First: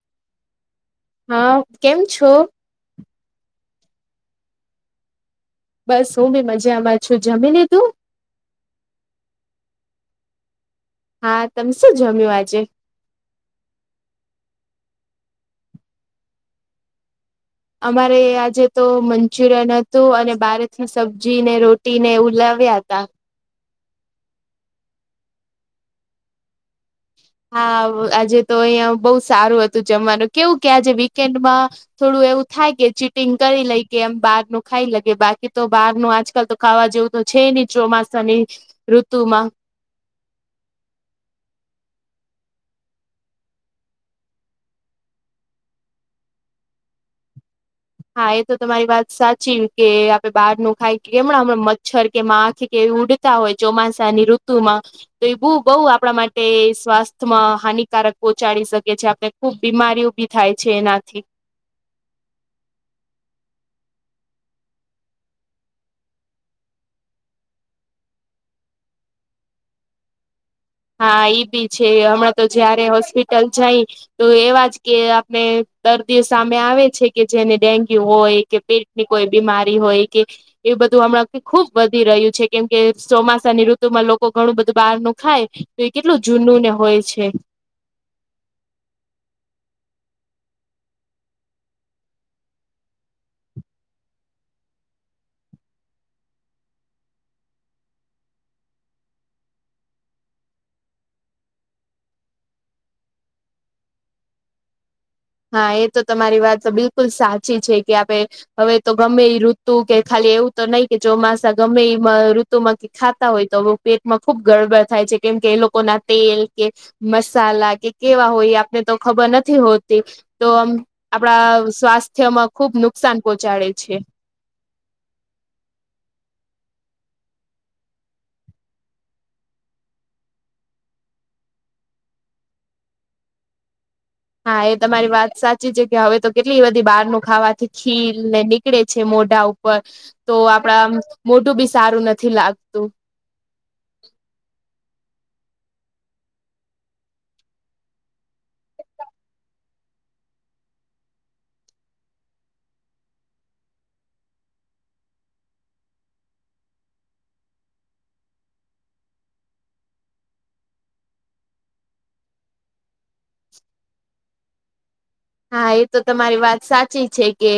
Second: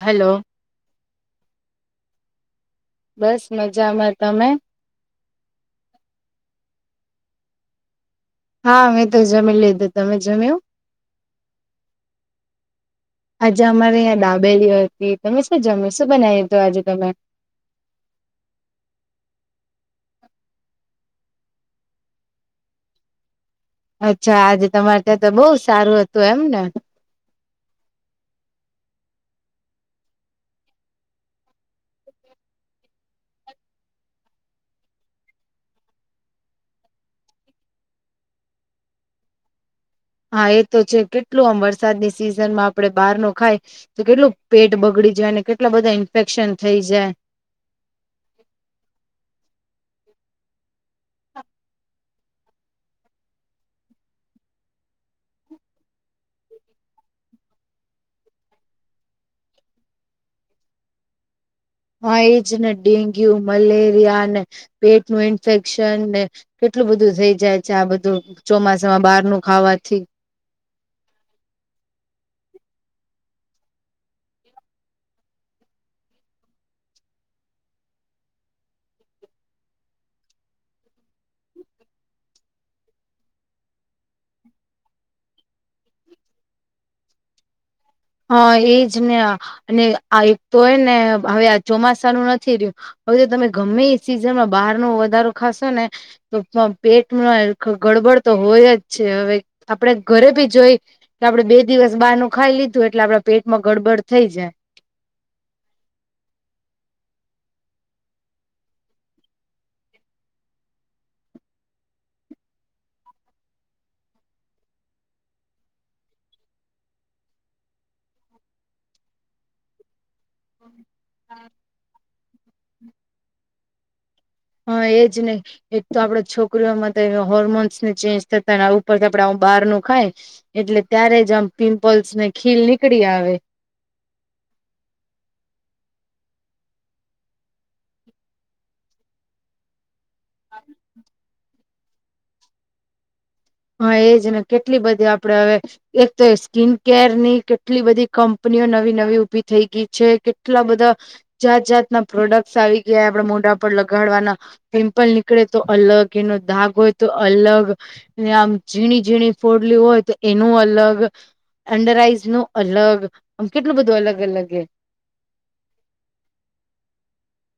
Hello. હા, કેમ છો? બસ મજામાં. તમે? બસ, હું બી મજામાં છું. જમી લીધું? હા, મે તો જમી લીધું. તમે જમ્યું? હા, તમ શું જમ્યું આજે? આજે અમારે અયાં દાબેલી હતી. તમે શું જમ્યું? શું બનાયું આજે તમે? અમારે આજે તો મંચુરિયન અતું અને બારે થી સબ્જી ને રોટી ને એવુ લાવ્યા અતા. અચ્છા, આજે તમારે ત્યાં તો બવઉ સારું અતું એમને. હા. આજે તો અહિયા બવઉ સારું અતું જમવાનું, કેવું કે આજે વીકેન્ડમાં થોડું એવું થાય કે ચીટિંગ કરી લઈ કે એમ બાર નું ખાઈ લગે બાકી તો બાર નું આજકાલ તો ખાવા જેવું તો છે ની ચોમાસાની ઋતુ માં હા એ તો છે કેટલું આમ વરસાદની સિઝન માં આપડે બહાર નો ખાય- - તો કેટલું પેટ બગડી જાય ને કેટલા બધા ઈન્ફેક્શન થઇ જાય. હા એ તો તમારી વાત સાચી કે આપડે બહાર નું ખાઈ કેમણાં હમણાં મચ્છર કે માખ કે ઉડ- - તા હોય ચોમાસાની ઋતુમાં તો એ બું બહુ આપણા માટે સ્વાસ્થ્યમાં હાનિકારક પહંચાડી શકે છે આપણે- - ખુબ બીમારી ઉભી થાય છે એનાથી- - હ એજ ને ડેન્ગ્યુ મલેરિયા ને પેટ નું ઇન્ફેક્શન ને કેટલું બધું થઇ જાય છે આ બધું ચોમાસામાં બહાર નું ખાવાથી. હા એઈ બી છે હમણાં તો જયારે હોસ્પિટલ જાય તો એવા જ કે આપણે દર્દીઓ સામે આવે છે કે જેને ડેન્ગ્યુ હોય કે પેટ- - ની કોઈ બીમારી હોય કે- - એવું બધું હમણાં ખુબ વધી રહ્યું છે કેમ કે ચોમાસાની લોકો ઘણું બધું બહારનું ખાય તો એ કેટલું જૂનું ને હોય છે હા એજ ને અને આ એક તો એ ને હવે આ ચોમાસાનું નથી રહ્યું હવે જો તમે ગમે એ સિઝનમાં બહાર નો વધારો ખાશો ને- - તો પેટમાં ગડબડ તો હોય છે હવે આપડ બી જોઈ કે આપડે બે દિવસ બહાર નું ખાઈ લીધું એટલે આપડા પેટમાં ગડબડ થઈ જાય. હા એ તો તમારી વાત તો બિલકુલ સાચી છે કે આપે- - હવે તો ગમે એ ઋતુ કે ખાલી એવું તો નહી કે ચોમાસા ગમે એ ઋતુમાં ખાતા હોય તો પેટમાં ખુબ ગડબડ થાય છે કેમ કે એ લોકો ના તેલ કે- - મસાલા કે કેવા હોય આપને તો ખબર નથી હોત આપડા સ્વાસ્થ્યમાં ખુબ નુકસાન પહોંચાડે છે. હા એજ ને એક તો આપડે છોકરીઓમાં તો હોર્મોન્સ ને ચેન્જ થતા ઉપરથી આપડે આવું બહાર નું ખાય એટલે ત્યારે જ આમ પિમ્પલ્સ ને ખીલ નીકળી આવે- - હા એ તમારી વાત સાચી છે કે હવે તો કેટલી બધી બહાર નું ખાવાથી ખીલ નેની- - નીકળે છે મોઢા ઉપર તો આપડા મોઢું બી સારું નથી લાગતું હા એજ ને કેટલી બધી આપડે હવે એક તો એ સ્કીિન કેર ની કેટલી બધી કંપનીઓ નવી નવી ઉઊભી થઈ ગઈ છે કેટલા બધા- - જાત જાતના આવી આપડા મોઢા પર લગાડવાના- - પિમ્પલ નીકળે તો એનો દાગ હોય તો અલગ- - અને આમ ઝીણી ઝીણી ફોડલી હોય તો એનું અલગ- - અંડર આઈઝ નું અલગ આમ કેટલું બધું અલગ અલગ હ હા એ તો તમારી વાત સાચી છે કે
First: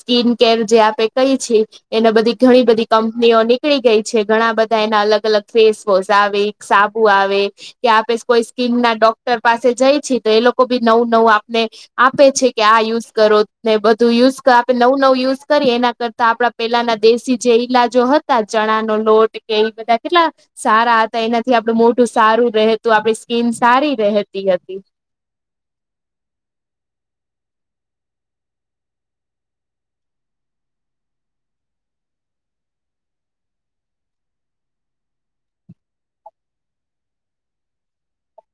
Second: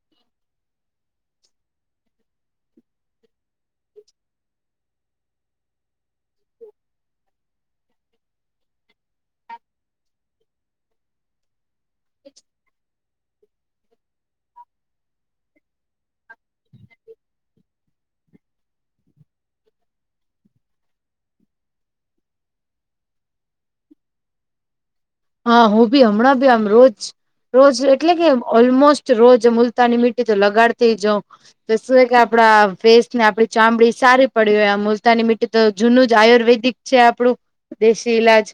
સ્કીિન કેર જે આપે કઈ છીએ એના બધી ઘણી બધી કંપનીઓ નીકળી ગઈ છે ઘણા બધા એના અલગ અલગ ફેસ વોશ આવી- - સાબુ આવે કે આપે કોઈ સ્કીિન ના ડોક્ટર પાસે જાય છી તો એ લોકો બી નવું-નવું આપને- - આપે છે કે આ યુઝ કરો ને બધું યુઝ આપણે નવું નવું યુઝ કરીએ એના કરતા આપડા પેલાના દેશી જે ઈલાજો હતો તા ચણા નો લોટ કે એ બધા કેટલા સારા હતા એનાથી આપડું મોટું સારું રહેતું આપડી સ્કીિન સારી રતી હતી હા હું ભી હમણાં બી આમ રોજ રોજ એટલે કે ઓલમોસ્ટ રોજ મુલતાની મીી તો લગાડ થ જઉ તો શું કે આપડા ફેસ ને આપડી ચામડી સારી પડી હોય આ મુલતાની મીટી તો જૂનું જ આયુર્વેદિક છે આપણું દેશી ઈલાજ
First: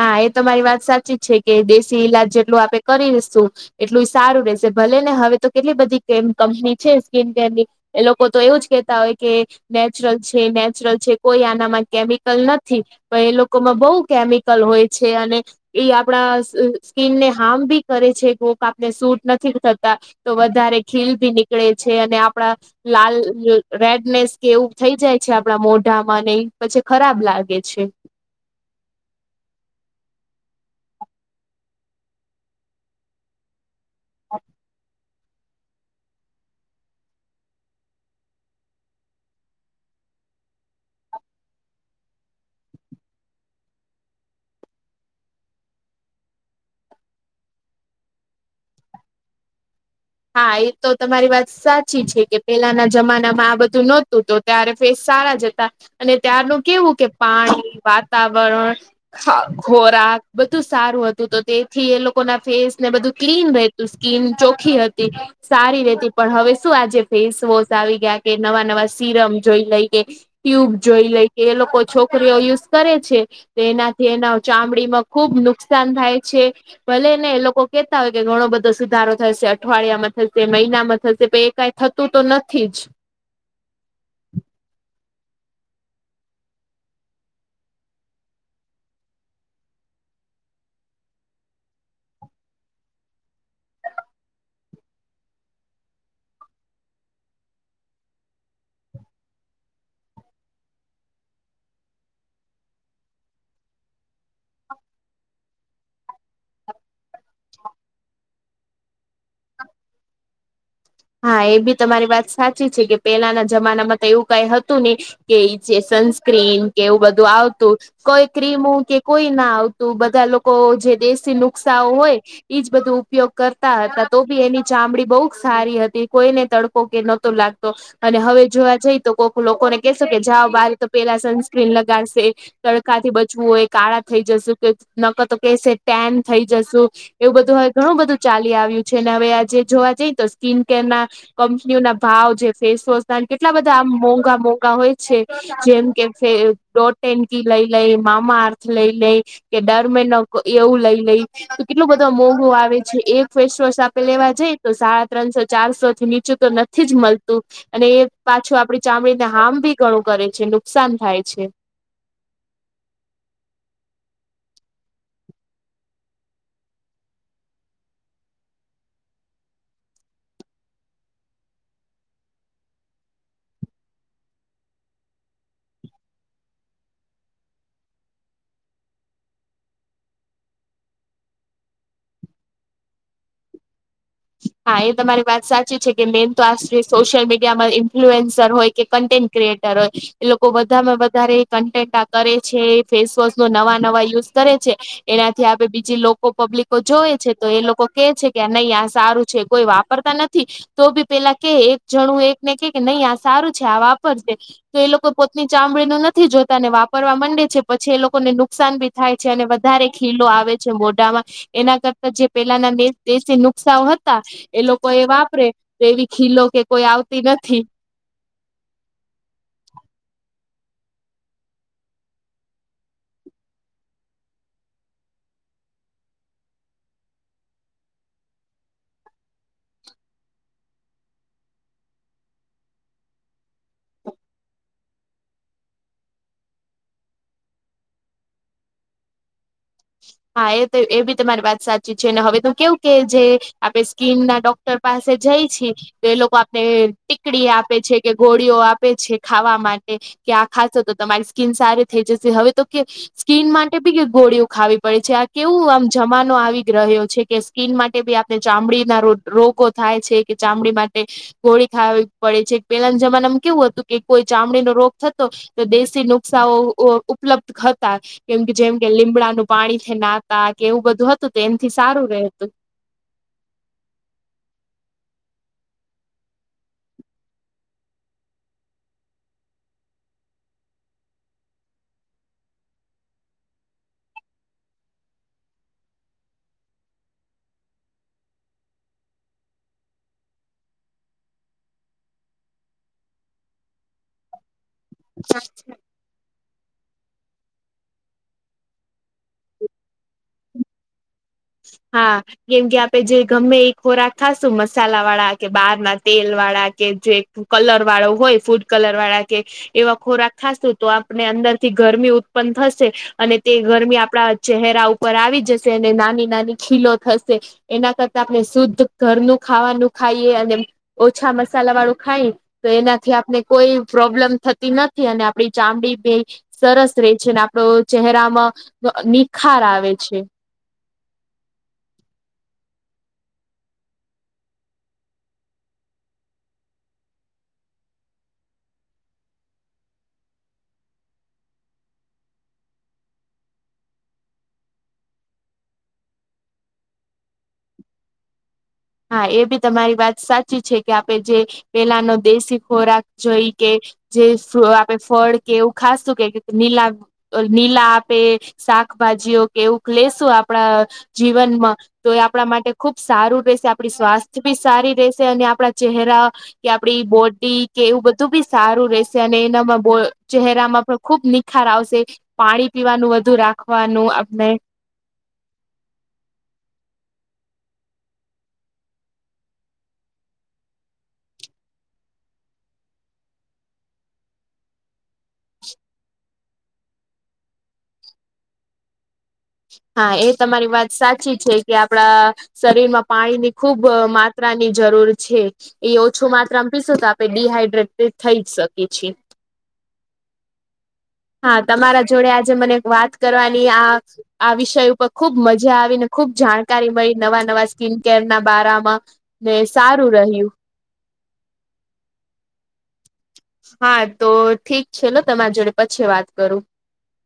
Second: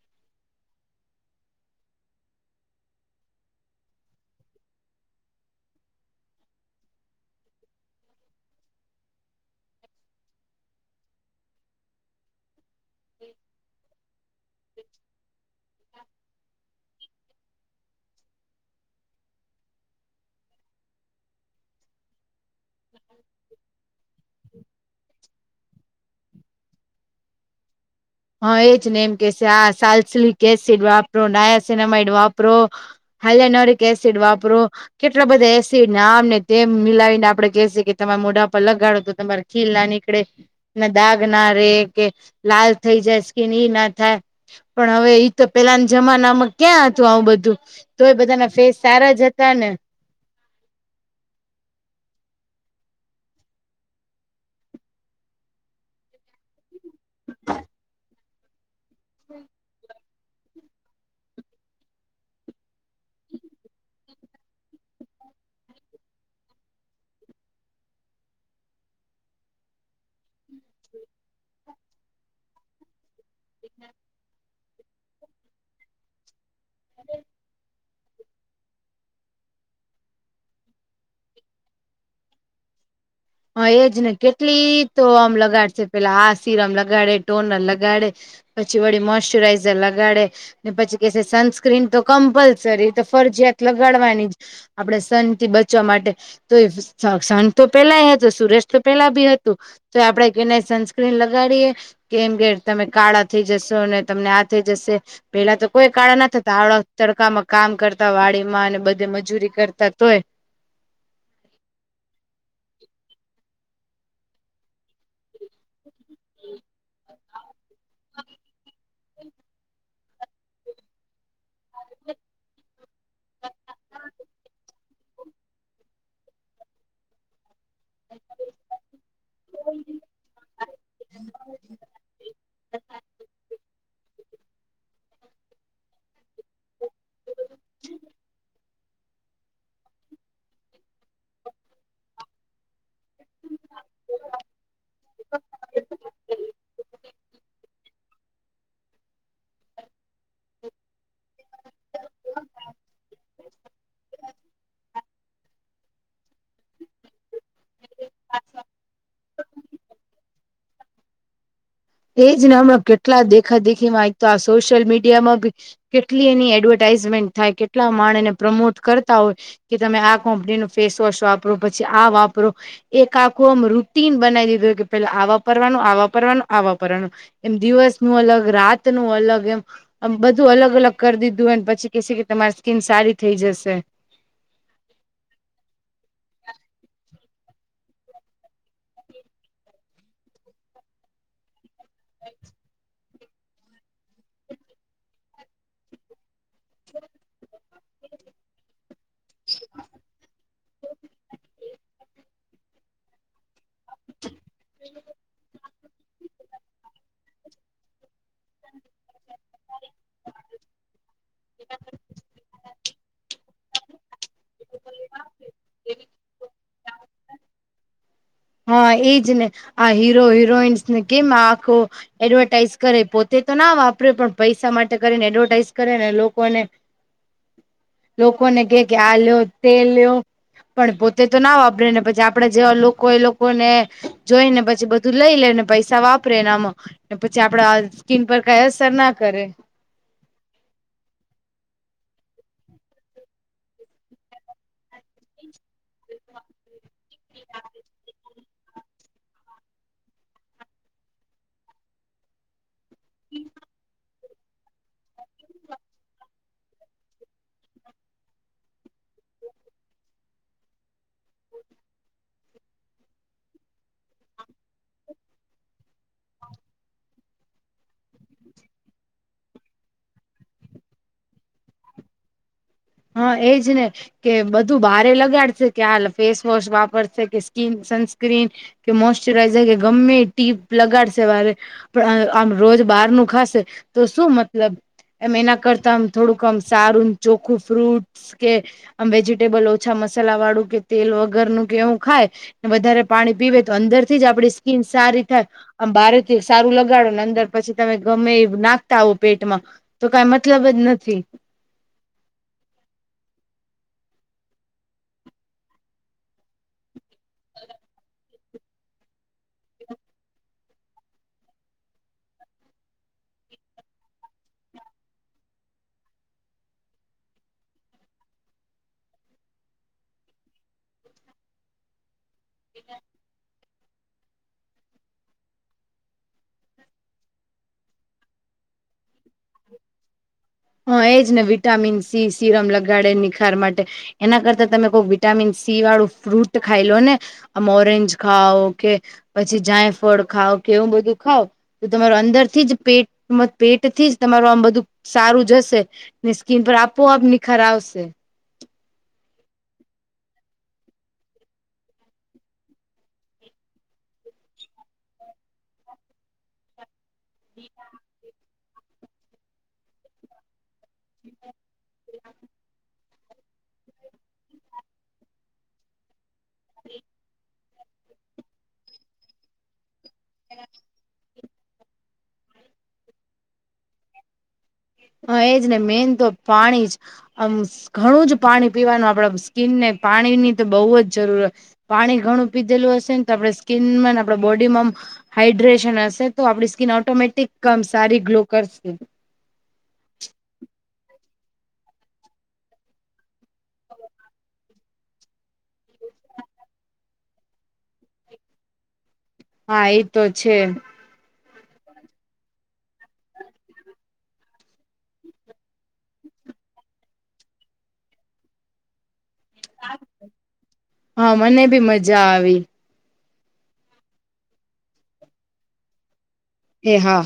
હા એ તો તમારી વાત સાચી જ છે. કે દેશી ઈલાજ જેટલું આપડે કરીશું, એટલું સારું રશે ભલે ને હવે તો કેટલી બધી કંપની છે સ્કીિન કેરની, એ લોકો તો એવું જ કેહેતા કે નેચરલ છે, નેચરલ છે, કોઈ આનામાં કેમી અકલ નથી, પણ એ લોકોમાં બહુ કેમિકલ હોય છે અને, એ આપણા સ્કીનને હાર્મ બી કરે છે, કોક આપને સૂટ નથી થતા, તો વધારે ખીલ ભી નીકળે છે. અને આપડા, લાલ રેડનેસ કે એવું થઈ જાય છે આપડા મોઢામાં ઈ પછી ખરાબ લાગે છે. હા એજ ને એમ કે છે આ સાલ્સલિક એસિડ વાપરો નાયા સિનામાઈડ વાપરો, હલ્નારે એક એસીડ વાપરો કેટલા એસિડને આમ ને તેમ મિલાવીને આપડે કેહેસી કે તમામે મોઢા પર લગાડો તમારે, ખીલ ના નીકળે દાગ ના રે કે લાલ, થઈ જાય સ્કિન કે એ ના થાય પણ ઈ તો પેલાના જમાનામાં ક્યાં હતું આવું બધું, તો એ બધાના ફેસ સારા જ હતા ને, હા એ તો તમારી વાત સાચી છે, કે પેલાના જમાનામાં આ બધું નહોતું તો, ત્યારે ફેસ સારા જતા અને ત્યારનું કેવું, કે પાણી, વાતાવરણ, ખોરાક, બધું સારું હતું તો તેથી એ લોકોના ફેસને બધું ક્લીન રહેતું સ્કીન ચોખ્ખી હતી, એ [inaudible] સારી રેતી પણ, હવે શું આજે ફેસ વોશ આવી ગયા કે નવા નવા સિરમ જોઈ લઈ કે, ટ્યુબ જોઈ લે કે એ લોકો છોકરીઓ યુઝ કરે છે. તો એનાથી એના ચામડીમાં ખુબ નુકસાન થાય છે. ભલે ને એ લોકો કેતા હોય કે ઘણો બધો સુધારો થશે, અઠવાડિયામાં થશે મહિનામાં થશે, પણ એ કઈ થતું તો નથી જ. હા એજ ને કેટલી તો આમ લગાડશે પેલા આ સીરમ લગાડે ટોનર લગાડે પછી વળી મોશ્ચરાઈઝર લગાડે, ને પછી કે છે સનસ્ક્રીન તો કમ્પલસરી તો ફરજીયાત લગાડવાની જ, આપડે સન થી બચવા માટે તો સન તો પેલા હતા સુરજ તો પેલા બી હતું તો આપડે કને સનસ્ક્રીન લગાડીએ, કેમ કે તમે કાળા થઈ જશો અને તમને આ થઈ જશે, પેલા તો કોઈ કાળા ના થતા આવડા તડકામાં કામ કરતા વાડીમાં અને બધ મજૂરી કરતા તોય, હા એ બી તમારી વાત સાચી છે, કે પેલાના જમાનામાં તો એવું કઈ હતું નહી. કે જે સનસ્ક્રીન કે એવું બધું આવતું, કોઈ ક્રીમ કે કોઈ ના આવતું બધા લોકો જે દેશી નુ, નુષ્કા હોય જ બધું ઉપયોગ કરતા હતા તો બી એની ચામડી બહુ જ સારી હતી, કોઈને તડકો કે નતો લાગતો, તો અને હવે જોવા જઈ તો કોક લોકોને કેહેસો કે જાઓ બાર તો પેલા સનસ્ક્રીન લગાડશે, તડકાથી બચવું હોય કાળા થઈ જશું, નકર તો કેસે ટેન થઈ જસુ એવું બધું હવે ઘણું બધું ચાલી આવ્યું. છેને હવે આજે જોવા જઈએ તો સ્કીિન કેરના કંપનીઓના ભાવ જે ફેસવોશ, કેટલા બધા આ મોંઘા મોંઘા હોય છે જેમ કે [inaudible] કી લઈ લઈ મામા અર્થ લઈ લઈ કે ડર મે [unintelligible] ન એવું લઈ લઈ તો કેટલું બધા મોઘો આવે છે એક ફેસવોશ આપડે લેવા જઈ તો સાડા ત્રણસો, ચારસો થી નીચું તો નથી જ મળતું, અને એ પાછું આપડી ચામડીને હાર્મ ભી ઘણું કરે છે નુકસાન થાય છે. એજ ને હમણાં કેટલા દેખા દેખીમાં તો આ સોશિયલ મીડિયામાં બી, કેટલી એની એડવર્ટાઈઝમેન્ટ થાય કેટલા માણ એને પ્રમોટ કરતા હોય કે તમે આ કોમ્પનીનું ફેસવોશ વાપરો પછી આ વાપરો. એક આખું આમ રૂટીન બનાવી દીધું કે પેલા આ વાપરવાનું આ વાપરવાનું. આ વાપરવાનું એમ દિવસનું અલગ રાતનું અલગ એમ આમ બધું અલગ-અલગ કર દીધું હોયને પછી કેશે કે તમારી સ્કિન સારી થઇ જશે. હા એ તમારી વાત સાચી છે કે મેન તો આ સોશિયલ મીડિયામાં ઇન્ફ્લુએન્સર હોય કે કન્ટેન્ટ ક્રિએટર હોય એ લોકો બધામાં વધારે કન્ટેન્ટ કરે છે ફેસવોશનો નવા નવા યુઝ કરે છે એનાથી આપે બીજી લો કો પબ્લિકો જોવે છે તો એ લોકો કે છે કે આ નહી આ સા રું કોઈ વાપરતા નથી તો બી પેલા કે એક જણું એકને કે કે નઈ આ સારું છે આ વાપરશે તો એ લોકો પોતની ચામડીનું નથી જોતા ને વા પરવા મંડે છે પછી એ લોકોને નુકસાન બી થાય છે અને વધારે ખીલો આવે છે મોઢામાં એના કરતા જે પેલાના દેશી નુ કસા હતા એ લોકો એ વાપરે તો એવી ખીલો કે કોઈ આવતી નથી. હા એજ ને આ હીરો હિરોઈન્સ ને કેમ આખો એડવર્ટાઇઝ કરે પોતે તો ના વાપરે પણ પૈસા માટે કરીને એડવર્ટાઈઝ કરે ને લોકોને. [inaudible] લોકોને કે કે આ લ્યો તે લ્યો. પણ પોતે તો ના વાપરે ને પછી આપડે જેવા લોક લો કોને જોઈને પછી બધું લઈ લેને પૈસા વાપરે ને આમાં ને પછી આપડા સ્કીન પર કાઈ અસર ના કરે. હા એ તો એ બી તમારી વાત સાચી છે અને હવે તો કેવું કે જે આપણે સ્કીનના ડો ક્ટર પાસે જાઈ છી તો એ લોકો આપને ટીકડી આપે છે કે ગો ળીઓ આપે છે ખાવા માટે કે આ ખાશો તો તમારી સ્કીન સારી થઈ જશે હવે તો કે સ્કીન માટે બી કે ગોળીઓ ખાવી પડે છે આ કેવું આમ જમાનો આવી રહ્યો છે કે સ્કીન માટે બી આપણે ચામડીના રોગ. રોગો થાય છે કે ચામડી માટે. ગોળી ખાવી પડે છે કે પેલાના જમાનામાં કેવું હતું કે કોઈ ચામડીનો રોગ થતો તો દેશી નુકશાઓ ઉ-ઉપલબ્ધ હતા કેમ કે જેમ કે લીમડાનું પાણીથી નાતા કે એવું બધું હતું તો એનથી સારું રહેતું. હા એજ ને. કે બધું બારે લગાડશે કે હાલ ફેસવોશ વાપરશે કે સ્કીન સનસ્ક્રીન. કે મોશચરાઈઝર કે ગમ્મે ટીપ લગાડશે બારે. પણ આમ રોજ બહારનું ખાશે તો શું મતલબ. એમ એના કરતા આમ થોડુંક આમ સારું ચોખ્ખું ફ્રૂટસ કે આમ વેજીટેબલ ઓછા મસાલા વાળું કે તેલ વગરનું કે એવું ખાય. વધારે પાણી પીવે તો અંદરથી જ આપડી સ્કીન સારી થાય આમ બારે સારું લગાડો ન અંદર પછી તમે ગમે એ નાખતા હો પેટમાં. તો કાઈ મતલબ જ નથી. હા. કેમ કે આપે જે ગમ્મે ઈ ખોરાક ખાશું મસાલા વાળા કે બહારના તેલ વાળા કે જે કલર વાળો હોય ફૂડ કલર વાળા કે એવા ખોરાક ખાશું તો આપને અંદરથી ગરમી ઉત્પન્ન થશે. અને તે ગરમી આપડા ચહેરા ઉપર આવી જશે અને નાની નાની ખીલો થશે એના કરતા આપણે શુદ્ધ ઘરનું ખાવાનું ખાઈએ અને ઓછા મસાલા વાળું ખાય, તો એનાથી આપને કોઈ પ્રોબ્લમ થ તી નથી, અને આપડી ચામડી બેય સરસ રે છેને, આપડો ચહેરામાં નિખાર આવે છે. હા એજને વિટામિન સી સીરમ લગાડે નિખાર માટે એના કરતા તમે કોક વિટામિન સી વાળું ફ્રૂટ ખાઈ લો ને. આમ ઓરેન્જ ખાઓકે, પછી જાયફળ ખાઓ કેવું બધું ખાવ તો તમારો અંદર થી જ પેટ મ પેટથી જ તમારું આમ બધું સારું જશે, ને સ્કીન પર આપોઆપ નિખર આવશે. હા એ બી તમારી વાત સાચી છે, કે આપે જે પેલાનો દેશી ખોરાક જોઈકે જે ફ્લો આપે આપડે ફળ કે એવું ખાશુ કે નીલા નીલા આપે શાકભાજીઓ કે એવું લેશું આપડા જીવનમાં, તો એ આપણા માટે ખુબ સારું રહેશે. આ આપડી સ્વાસ્થ્ય બી સારી રહેશે, અને આપણા ચહેરા કે આપડી બોડી કે એવું બધું બી સારું રેશે, અને એનામાં બો ચહેરામાં પણ ખુબ ની ખાર આવશે, પાણી પીવાનું વધુ રાખવાનું આપને હ એજને, મેન તો પાણી જ આમ ઘણુંજ પાણી પીવાનું, આપડ સ્કીનને પાણી ની તો બઉ જ જરૂરત પાણી ઘણું પીધેલું હશે ને તો આપડે સ્કીનમાં ને આપડે બોડીમાં આમ હાડ્રેશન હશે તો આપડી સ્કીન ઓટોમેટિક આમ સારી ગ્લો કરશે. હા એ તમારી વાત સાચી છે, કે આપડા શરીર માં પાણીની ખુબ માત્રાની જરૂર છે. એ ઓછું માત્રામાં પીસું, તો આપડે ડીહાઈડ્રેટે થઈ જ શકીએ છીએ. હા એતો છે. હા તમારા જોડે આજે મને વાત કરવાની આ આ વિષય ઉપર ખુબ મજા આવી, ને ખુબ જાણકારી મળી, નવા નવા સ્કીિન કેર ના બારામાં. ને સારું રહ્યું. હા મને બી મજા આવી. હા ઠીક છેને, તમારા જોડે પછી વાત કરું. એ હા